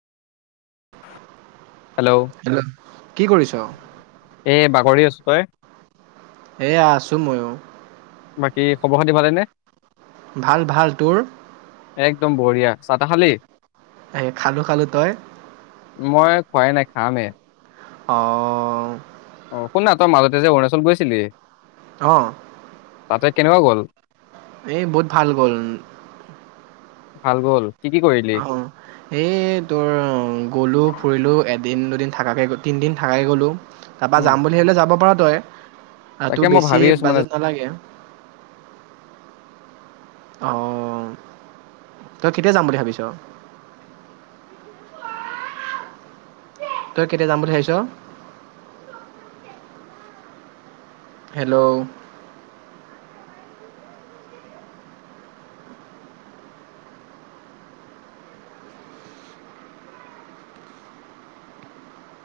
Hello কি কৰিছ? এই বাগৰি আছো। প এয়া আছোঁ ময়ো। বাকী খবৰ খাতি ভালেনে? ভাল ভাল তোৰ। একদম বঢ়িয়া চাহ টা খালি এ খালো খালো তই মই খোৱাই নাই খামে আহ! অ' শুন না তই মাজতে যে অৰুণাচল গৈছিলি অ' তাতে কেনেকুৱা গ'ল। এ বহুত ভাল গ'ল। ভাল গ'ল, কি কি কৰিলি অ' এই তোৰ গলো ফুৰিলো। দিন দুদিন থাকৈ তিনিদিন থাকাই গ'লোঁ। তাৰপা উম যাম বুলি আহিলে যাব পাৰ। তয় আঃ তাকে টোৰ মই বেছি ভাবি আছো মানে বাজেট নালাগে। অ' তই কেতিয়া যাম বুলি ভাবিছ? তই কেতিয়া যাম বুলি ভাবিছ? হেল্ল'